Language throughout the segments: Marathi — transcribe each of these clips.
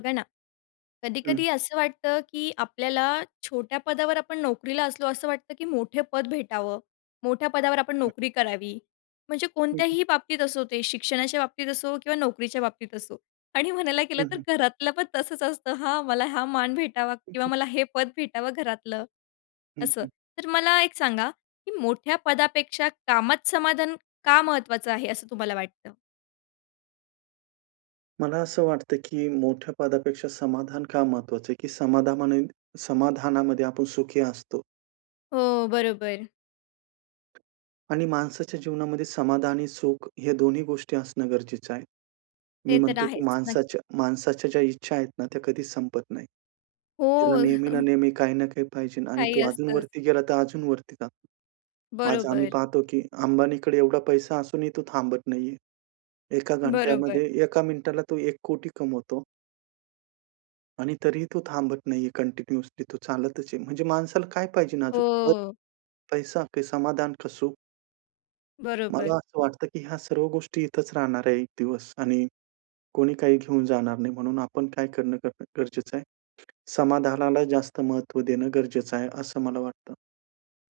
बघा ना, हं. कधी-कधी असं वाटतं, की आपल्याला छोट्या पदावर आपण नोकरीला असलो, असं वाटतं, की मोठे पद भेटावं, मोठ्या पदावर आपण हं. नोकरी करावी. म्हणजे हं, हं. कोणत्याही बाबतीत असो ते शिक्षणाच्या बाबतीत असो किंवा नोकरीच्या बाबतीत असो आणि म्हणायला गेलं हं, तर हं. घरातलं पण तसंच असतं, हां, मला हा मान भेटावा किंवा मला हे पद भेटावं घरातलं, हं, असं. हं. तर मला एक सांगा, की मोठ्या पदापेक्षा कामात समाधान का महत्वाचं आहे, असं तुम्हाला वाटतं? मला असं वाटतं, की मोठ्या पदापेक्षा समाधान का महत्वाचं आहे की समाधानाने समाधानामध्ये आपण सुखी असतो. हो, बरोबर. आणि माणसाच्या जीवनामध्ये समाधान आणि सुख हे दोन्ही गोष्टी असणं गरजेचं आहे. मी ते तर म्हणतो, की आहेच. नक्की. माणसाच्या माणसाच्या ज्या इच्छा आहेत ना, त्या कधीच संपत नाहीत. त्याला हो. नेहमी ना नेहमी, काही ना काही पाहिजे आणि काही तो असतंच. अजूनवरती गेला तर अजूनवरती जातो. आज आम्ही बरोबर. पाहतो, की अंबानीकडे एवढा पैसा असूनही तो थांबत नाही आहे. 1 बरोबर. घंट्यामध्ये 1 मिनिटाला तो 1 कोटी कमवतो. आणि तरीही तो थांबत नाही आहे, कंटिन्युअसली तो चालतचं आहे, म्हणजे माणसाला काय पाहिजे अजून, पद, अ पैसा की समाधान का सुखं? मला बरोबर. असं वाटतं, की ह्या सर्व गोष्टी इथचं राहणार आहे 1 दिवस आणि कोणी काही घेऊन जाणार नाही. म्हणून आपण काय करणं ग गरजेचं आहे? समाधानाला जास्त महत्व देणं गरजेचं आहे असं मला वाटतं.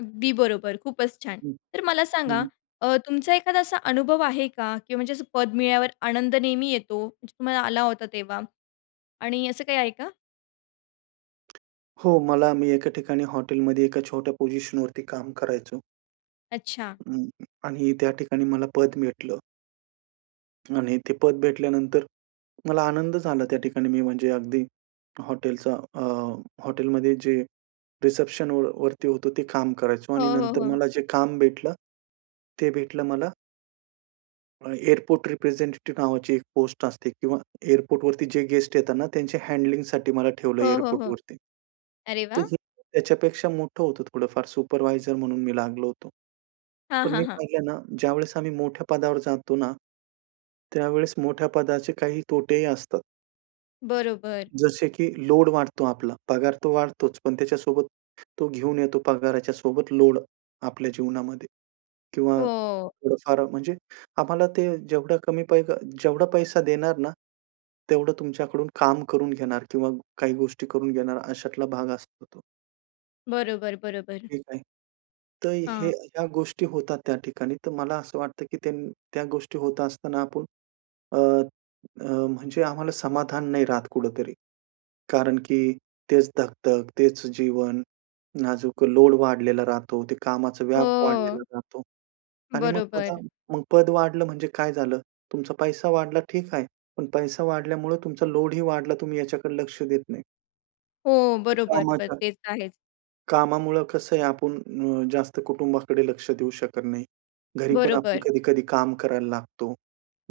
अगदी बरोबर, खूपचं छान! हं, तर मला हं, सांगा हं. अ, तुमचा एखादा असा अनुभव आहे का? किंवा म्हणजे पद मिळाल्यावर आनंद नेहमी येतो [unintelligible] तुम्हाला आला होता तेव्हा आणि असं काही आहे का? हो, मला मी एका ठिकाणी हॉटेलमध्ये एका छोट्या पोझिशनवरती काम करायचो. अच्छा. हं आणि त्या ठिकाणी मला पद भेटलं. आणि ते पद भेटल्यानंतर मला आनंद झाला त्या ठिकाणी. मी म्हणजे अगदी हॉटेलचा अ, हॉटेलमध्ये जे रिसेप्शनवर वरती होतो ते काम करायचो आणि हो, हो, नंतर हो. मला जे काम भेटलं, ते भेटलं मला अ, एअरपोर्ट रिप्रेझेंटेटिव्ह नावाची एक पोस्ट असते किंवा एअरपोर्टवरती जे गेस्ट येतात ना त्यांच्या हँडलिंग साठी मला ठेवलं हो, हो, हो. एअरपोर्टवरती. अरे तर वाह! हे त्याच्यापेक्षा मोठं होतं थोडंफार सुपरवायझर म्हणून मी लागलो होतो. हां, पण हां, मी हां. पाहिलं ना ज्यावेळेस आम्ही मोठ्या पदावर जातो ना, त्यावेळेस मोठ्या पदाचे काही तोटेही असतात. बरोबर. जसे की लोड वाढतो आपला. पगार तो वाढतोच. पण त्याच्यासोबत तो घेऊन येतो पगाराच्यासोबत लोड आपल्या जीवनामध्ये किंवा हो. थोडं-फार म्हणजे आम्हाला ते जेवढं कमी पैक जेवढा पैसा देणार ना, तेवढं तुमच्याकडून काम करून घेणार किंवा काही गोष्टी करून घेणार अशातला भाग असतो तो. बरोबर, बरोबर. ठीक आहे. तर हे हां. ह्या गोष्टी होतात त्या ठिकाणी. तर मला असं वाटतं, की त्यान त्या गोष्टी होत असताना आपण अ, अ, म्हणजे आम्हाला समाधान नाही राहत कुठेतरी. कारण की तेच धकधक, तेच जीवन, नाजूक लोड वाढलेला राहतो. ते कामाचा व्याप वाढलेला हं. राहतो. आणि मग पद, बरोबर. पद वाढलं म्हणजे काय झालं? तुमचा पैसा वाढला ठीक आहे. पण पैसा वाढल्यामुळे तुमचा लोडही वाढला. तुम्ही याच्याकडे लक्ष देत नाही. हो, बरोबर. बरं. कामाच्या तेच आहेच. कामामुळं कसं आहे. आपण अ, जास्त कुटुंबाकडे लक्ष देऊ शकत नाही. घरीपण आपण बरोबर. कधी-कधी काम करायला लागतो.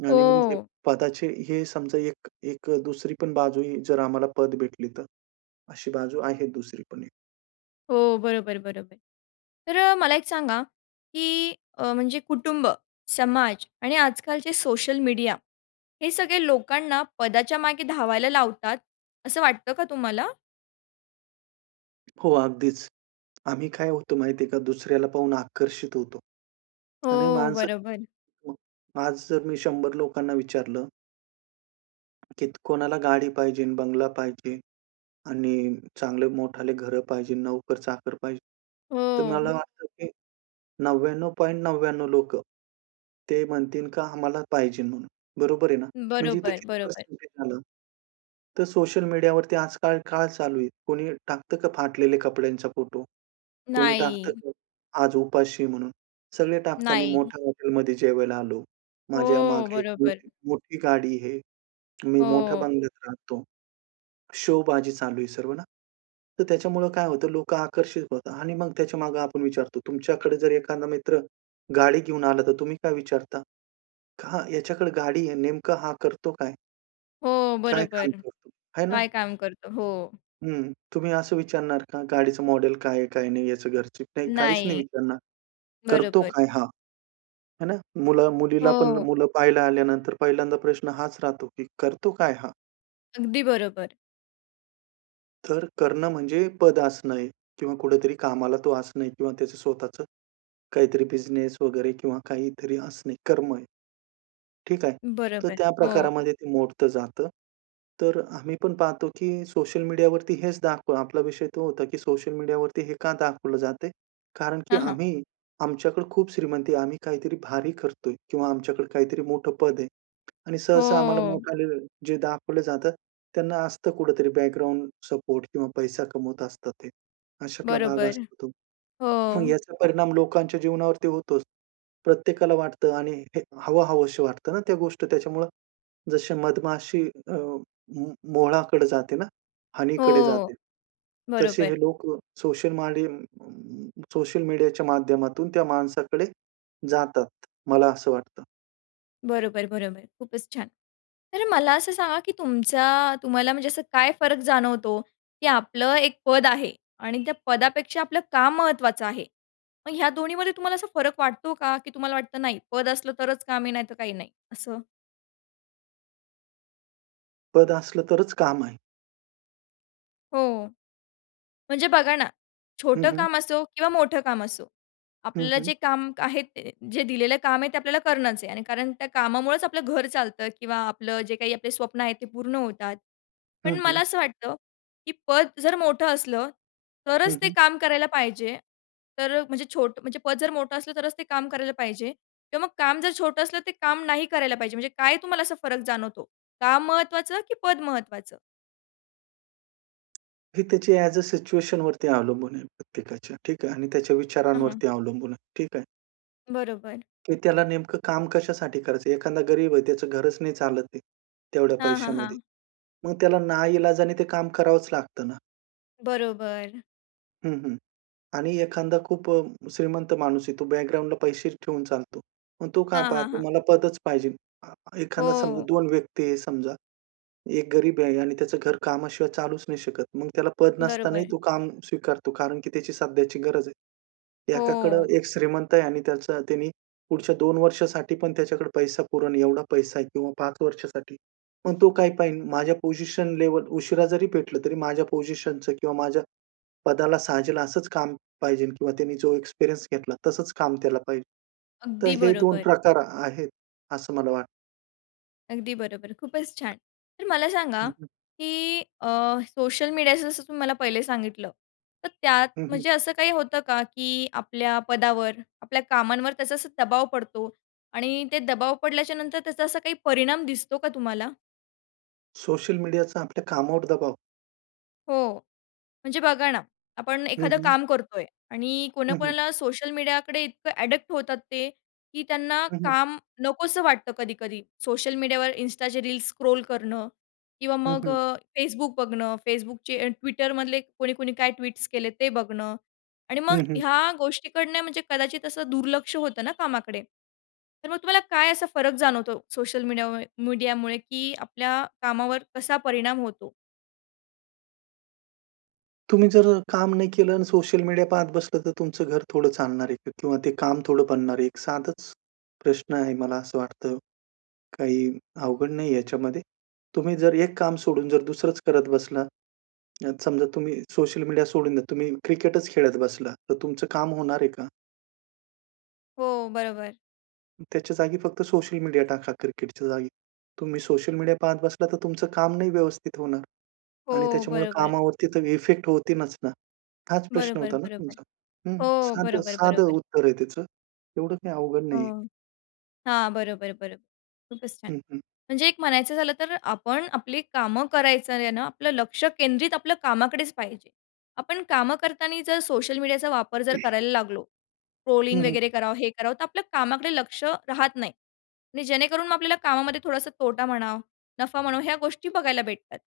आणि मग हे हो. पदाचे हे समजा एक एक दुसरी पण बाजू ही जर आम्हाला पद भेटली तर. अशी बाजू आहे दुसरी पण एक. हो, बरोबर, बरोबर. तर मला एक सांगा, की अ, म्हणजे कुटुंब, समाज आणि आजकालचे सोशल मीडिया हे सगळे लोकांना पदाच्या मागे धावायला लावतात. असं वाटतं का तुम्हाला? हो, अगदीचं. आम्ही काय होतो माहिती आहे का? दुसऱ्याला पाहून आकर्षित होतो. आणि हो, माणसं बरोबर. मग आज जर मी 100 लोकांना विचारलं कीत कोणाला गाडी पाहिजे, बंगला पाहिजे आणि चांगले मोठे घरं पाहिजे, नोकर-चाकर पाहिजे. तर मला हो. वाटतं, की 99.99 लोकं, ते म्हणतील का आम्हाला पाहिजे म्हणून. बरोबर आहे ना? म्हणजे इथे बरोबर, किती बरोबर. पर्सेंटेज आलं? तर सोशल मीडियावरती आजकाल काय चालू आहे? कोणी टाकतं का फाटलेल्या कपड्यांचा फोटो? कोणी टाकतं नाही. का? आज उपाशी म्हणून. सगळे टाकतात मी नाही. मोठ्या हॉटेलमध्ये जेवायला आलो. हो, माझ्यामागे एक बरोबर. मोठी-मोठी गाडी आहे. मी मोठ्या हो. बंगल्यात राहतो. शोबाजी चालू आहे सर्व ना. तर त्याच्यामुळं काय होतं? लोकं आकर्षित होतात आणि मग त्याच्यामागे आपण विचारतो, तुमच्याकडे जर एखादा मित्र गाडी घेऊन आला तर तुम्ही काय विचारता? खा ह्याच्याकडे गाडी आहे नेमकं हा करतो काय? हो, काय काम बरोबर. करतो? हाय ना? काय काम करतो. हो. हं. तुम्ही असं विचारणार का? गाडीचं मॉडेल काय आहे, काय नाही? याचं घरच. नाही, काहीच नाही नाही. विचारणार. करतो बरोबर. काय हा? हे ना? मुला मुलीला पण हो. मुलं पाहायला आल्यानंतर पहिल्यांदा प्रश्न हाच राहतो, की करतो काय हा? अगदी बरोबर. तर करणं म्हणजे पद असणं आहे किंवा कुठेतरी कामाला तो असणं किंवा त्याचं स्वतःच काहीतरी बिझनेस वगैरे किंवा काहीतरी असणे कर्म आहे. ठीक आहे. तर बरोबर. त्या हो. प्रकारामध्ये ते मोडतं जातं. तर अ, आम्ही पण पाहतो की सोशल मीडियावरती हेच दाखवा आपला विषय तो होता की सोशल मीडियावरती हे का दाखवलं जातं आहे? कारण की हां, हां. आम्ही आमच्याकडे खूप श्रीमंती आहे. आम्ही काहीतरी भारी करतोय किंवा आमच्याकडे काहीतरी मोठं पद आहे. आणि सहसा आम्हाला हो. मोठाले जे दाखवलं जातात, त्यांना असतं कुठेतरी बॅकग्राऊंड सपोर्ट किंवा पैसा कमवत असतात ते, अशातला भाग बरोबर. असतो तो. मग हो. याचा परिणाम लोकांच्या जीवनावरती होतोच. प्रत्येकाला वाटतं आणि हे हवं-हवंशी वाटतं ना, त्या गोष्ट त्याच्यामुळं. जशी मधमाशी अ, मो मोहळाकडे जाते ना हनीकडे हो. जाते. तसे हे बरोबर. लोक सोशल माडी सोशल मीडियाच्या माध्यमातून, त्या माणसाकडे जातात. मला असं वाटतं. बरोबर, बरोबर. खूपच छान. तर मला असं सांगा, की तुमचा तुम्हाला म्हणजे असं काय फरक जाणवतो, की आपलं एक पद आहे आणि त्या पदापेक्षा आपलं काम महत्त्वाचं आहे. मग ह्या दोन्हीमध्ये तुम्हाला असा फरक वाटतो का? की तुम्हाला वाटतं नाही, पद असलं तरच काम आहे नाही तर काही नाही, असं? पद असलं तरच काम आहे. हो. म्हणजे बघा ना हं, छोटं हं. काम असो किंवा मोठं काम असो. हं, आपल्याला हं. जे काम आहे ते जे दिलेलं काम आहे ते आपल्याला करणंच आहे. आणि कारण त्या कामामुळेच आपलं घर चालतं किंवा आपलं जे काही आपले स्वप्न आहेत ते पूर्ण होतात. पण हं, हं. मला असं वाटतं, की पद जर मोठं असलं हं, तरच ते हं. काम करायला पाहिजे. तर म्हणजे छोटं म्हणजे पद जर मोठं असलं तरच ते काम करायला पाहिजे. किंवा मग काम जर छोटं असलं ते काम नाही करायला पाहिजे. म्हणजे काय तुम्हाला असा फरक जाणवतो? काम महत्त्वाचं की पद महत्त्वाचं? ही त्याची ॲज अ सिच्युएशनवरती अवलंबून आहे प्रत्येकाच्या. ठीक आहे. आणि त्याच्या हं, हं. विचारांवरती अवलंबून आहे. ठीक आहे. बरोबर. की त्याला नेमकं काम कशासाठी करायचं आहे. एखादा गरीब आहे त्याचं घरच नाही चालत आहे तेवढ्या हां, हां, पैशामध्ये. हां. मग त्याला नाईलाजाने ते काम करावंच लागतं ना. बरोबर. हं, हं. आणि एखादा खूप अ, श्रीमंत माणूस आहे. तो बॅकग्राऊंडला पैसे ठेवून चालतो. मग तो काय हां, हां, पहातो? हां. मला पदच पाहिजे. अ, एखादा समजा हो. दोन व्यक्ती आहे समजा. एक गरीब आहे आणि त्याचं घर कामाशिवाय चालूच नाही शकत. मग त्याला पद नसतानाही बरोबर. तो काम स्वीकारतो, कारण की त्याची सध्याची गरज आहे. एकाकडं हो. एक श्रीमंत आहे आणि त्याचं त्यानी पुढच्या 2 वर्षासाठी पण त्याच्याकडे पैसा पुरेल एवढा पैसा आहे किंवा 5 वर्षासाठी. पण तो काय पाहिल, माझ्या पोझिशन लेव्हल उशिरा जरी भेटलं, तरी माझ्या पोझिशनचं किंवा माझ्या पदाला साजेल असंच काम पाहिजे किंवा त्यांनी जो एक्सपिरियन्स घेतला, तसंच काम त्याला पाहिजे. तर अगदी हे दोन बरोबर. प्रकार आ आहेत, असं मला वाटतं. अगदी बरोबर. खूपच छान! तर मला हं, सांगा हं. की अ, सोशल मीडियाचं जसं तुम्ही मला पहिले सांगितलं, तर त्यात हं, हं. म्हणजे असं काही होतं का की आपल्या पदावर, आपल्या कामांवर त्याचा असा दबाव पडतो आणि ते दबाव पडल्याच्यानंतर त्याचा असा काही परिणाम दिसतो का तुम्हाला? सोशल मीडियाचा आपल्या कामावर दबाव? हो. म्हणजे बघा ना, आपण हं, एखादं हं. काम करतोय आणि हं, हं. कोणाकोणाला सोशल मीडियाकडे इतकं ॲडिक्ट होतात ते, की त्यांना हं, हं. काम नकोसं वाटतं कधी-कधी. सोशल मीडियावर Instaचे रील्स स्क्रॉल करणं किंवा हं, मग हं. अ, Facebook बघणं, Facebookचे Twitterमधले कोणी-कोणी काय ट्वीट्स केलेत, ते बघणं. आणि मग हं, हं. ह्या गोष्टीकडनं म्हणजे कदाचित असं दुर्लक्ष होतं ना कामाकडे? तर मग तुम्हाला काय असा फरक जाणवतो सोशल मीडियामु मीडियामुळे की आपल्या कामावर कसा परिणाम होतो? तुम्ही जर अ, काम नाही केलं अन् सोशल मीडिया पाहत बसलं तर तुमचं घर थोडं चालणार आहे का? किंवा ते काम थोडं बनणार आहे? एक साधंच प्रश्न आहे मला असं वाटतं. काही अवघड नाहीये याच्यामध्ये. तुम्ही जर एक काम सोडून जर दुसरंच करत बसला. आता समजा तुम्ही सोशल मीडिया सोडून द्या. तुम्ही क्रिकेटच खेळत बसला. तर तुमचं काम होणार आहे का? हो, बरोबर. त्याच्या जागी फक्त सोशल मीडिया टाका क्रिकेटच्या जागी. तुम्ही सोशल मीडिया पाहत बसला तर तुमचं काम नाही व्यवस्थित होणार आणि हो, त्याच्यामुळे बरोबर. कामावरती तर इफेक्ट होतीनच ना. हाच प्रश्न बरोबर, होता ना बरोबर. तुमचा? हं, हो, साधं, बरोबर, साधं बरोबर. उत्तर आहे त्याचं, एवढं काही अवघड नाही आहे. हं, हां, बरोबर, बरोबर. खूपच छान! हं, हं. म्हणजे एक म्हणायचं झालं तर आपण आपली कामं करायचंय ना आपलं लक्ष केंद्रित आपल्या कामाकडेच पाहिजे. आपण कामं करताना जर सोशल मीडियाचा वापर जर करायला लागलो, हं, ट्रोलिंग हं. वगैरे करावं, हे करावं तर आपल्या कामाकडे लक्ष राहत नाही आणि जेणेकरून मग आपल्याला कामामध्ये थोडासा तोटा म्हणा, नफा म्हणा ह्या गोष्टी बघायला भेटतात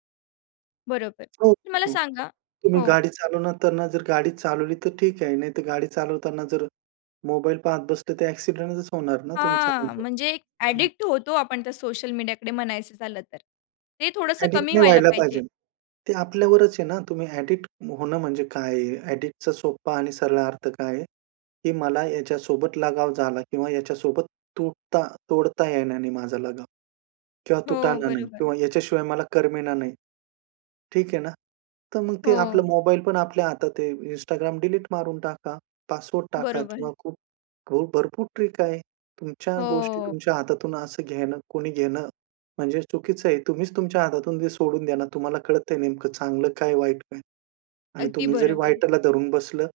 बरोबर हो, तर मला हो, सांगा तुम्ही हो. गाडी चालवताना जर गाडी चालवली तर ठीक आहे. नाहीतर गाडी चालवताना जर मोबाईल पाहत बसले तर ॲक्सिडेंटच होणार ना तुमचं हां, म्हणजे म्हणजे एक हं, हं. ॲडिक्ट होतो आपण त्या सोशल मीडियाकडे म्हणायचं झालं तर. ते थोडंसं ॲडिक्ट कमी नाही व्हायला व्हायला पाहिजे. पाहिजे. ते आपल्यावरच आहे ना, तुम्ही ॲडिक्ट होणं म्हणजे काय आहे? ॲडिक्ट चा सोप्पा आणि सरळ अर्थ काय आहे? की मला याच्यासोबत लगाव झाला किंवा याच्यासोबत तुटता तोडता येईना नाही माझा लगाव. किंवा हो, तुटण नाही बरोबर. किंवा याच्याशिवाय मला करमेना नाही. ठीक आहे ना तर मग ते आपलं हो. मोबाईलपण आपल्या हातात आहे. Instagram डिलीट मारून टाका, पासवर्ड टाका बरोबर. किंवा खूप हो, भरपूर ट्रिक आहे. तुमच्या गोष्टी हो. तुमच्या हातातून असं घेणं कोणी घेणं म्हणजे चुकीचं आहे. तुम्हीच तुमच्या हातातून ते सोडून द्या ना. तुम्हाला कळतंय नेमकं चांगलं काय वाईट काय? आणि अगदी तुम्ही जरी बरोबर. वाईटला धरून बसलं.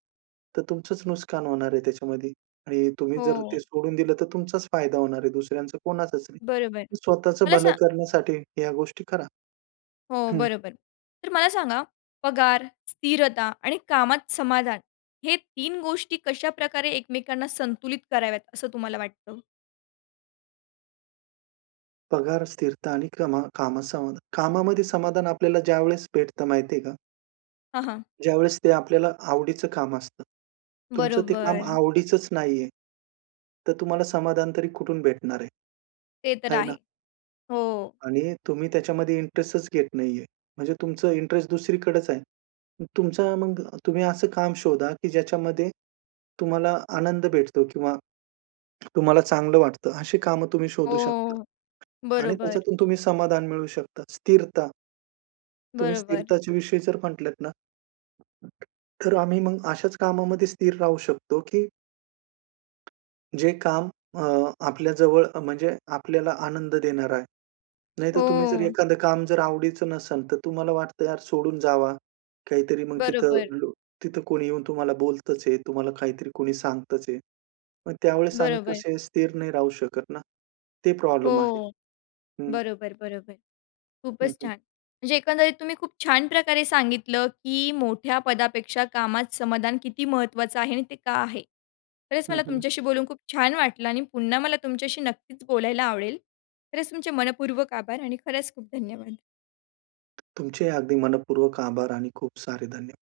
तर तुमचंच नुकसान होणार आहे त्याच्यामध्ये आणि तुम्ही जर ते हो. सोडून दिलं, तर तुमचाच फायदा होणार आहे. दुसऱ्यांचं कोणाचच नाही. बरोबर, स्वतःच मला भलं स करण्यासाठी ह्या गोष्टी करा हो हं. बरोबर. तर मला सांगा पगार, स्थिरता आणि कामात समाधान हे 3 गोष्टी कशाप्रकारे एकमेकांना संतुलित कराव्यात असं तुम्हाला वाटतं? पगार, स्थिरता आणि कमा कामास सम कामामध्ये समाधान, आपल्याला ज्यावेळेस भेटत माहिती आहे का? हां, हां. ज्यावेळेस ते आपल्याला आवडीचं काम असतं. तुमचं ते काम बरोबर. आवडीचंच नाही आहे, तर तुम्हाला समाधान तरी कुठून भेटणार आहे? ते तर आहे आहे, ना. हो. आणि तुम्ही त्याच्यामध्ये इंटरेस्टच घेत नाहीये. म्हणजे तुमचं इंटरेस्ट दुसरीकडेचं आहे. मग तुमचा मग तुम्ही असं काम शोधा की ज्याच्यामध्ये, तुम्हाला आनंद भेटतो किंवा तुम्हाला चांगलं वाटतं अशी कामं तुम्ही शोधू शकता हो, आणि बरोबर. त्याच्यातून तुम्ही समाधान मिळवू शकता, स्थिरता. तुम्ही बरोबर. स्थिरताच्या विषयी जर म्हटलात ना, तर आम्ही मग अशाच कामामध्ये स्थिर राहू शकतो की जे काम अ, आपल्या जवळ अ, म्हणजे आपल्याला आनंद देणार आहे. नाहीतर तुम्ही जर हो. एखादं काम जर आवडीचं नसेल, तर तुम्हाला वाटतं यार सोडून जावा. काहीतरी मग तिथं बरोबर. लो तिथं कोणी येऊन तुम्हाला बोलतचं आहे, तुम्हाला काहीतरी कोणी सांगतचं आहे. मग त्यावेळेस आम्ही बरोबर. कसे स्थिर नाही राहू शकत ना. ते प्रॉब्लेम आहे, हो, हं. बरोबर, बरोबर. हं, खूपच हं. छान. म्हणजे एकंदरीत तुम्ही खूप छान प्रकारे सांगितलं की मोठ्या पदापेक्षा कामात समाधान किती महत्वाचं आहे आणि ते का आहे? खरंच हं, मला हं. तुमच्याशी बोलून खूप छान वाटलं आणि पुन्हा मला तुमच्याशी नक्कीच बोलायला आवडेल, खरचं तुमचे मनःपूर्वक आभार आणि खरंच खूप धन्यवाद. तुमचे अगदी मनःपूर्वक आभार आणि खूप सारे धन्य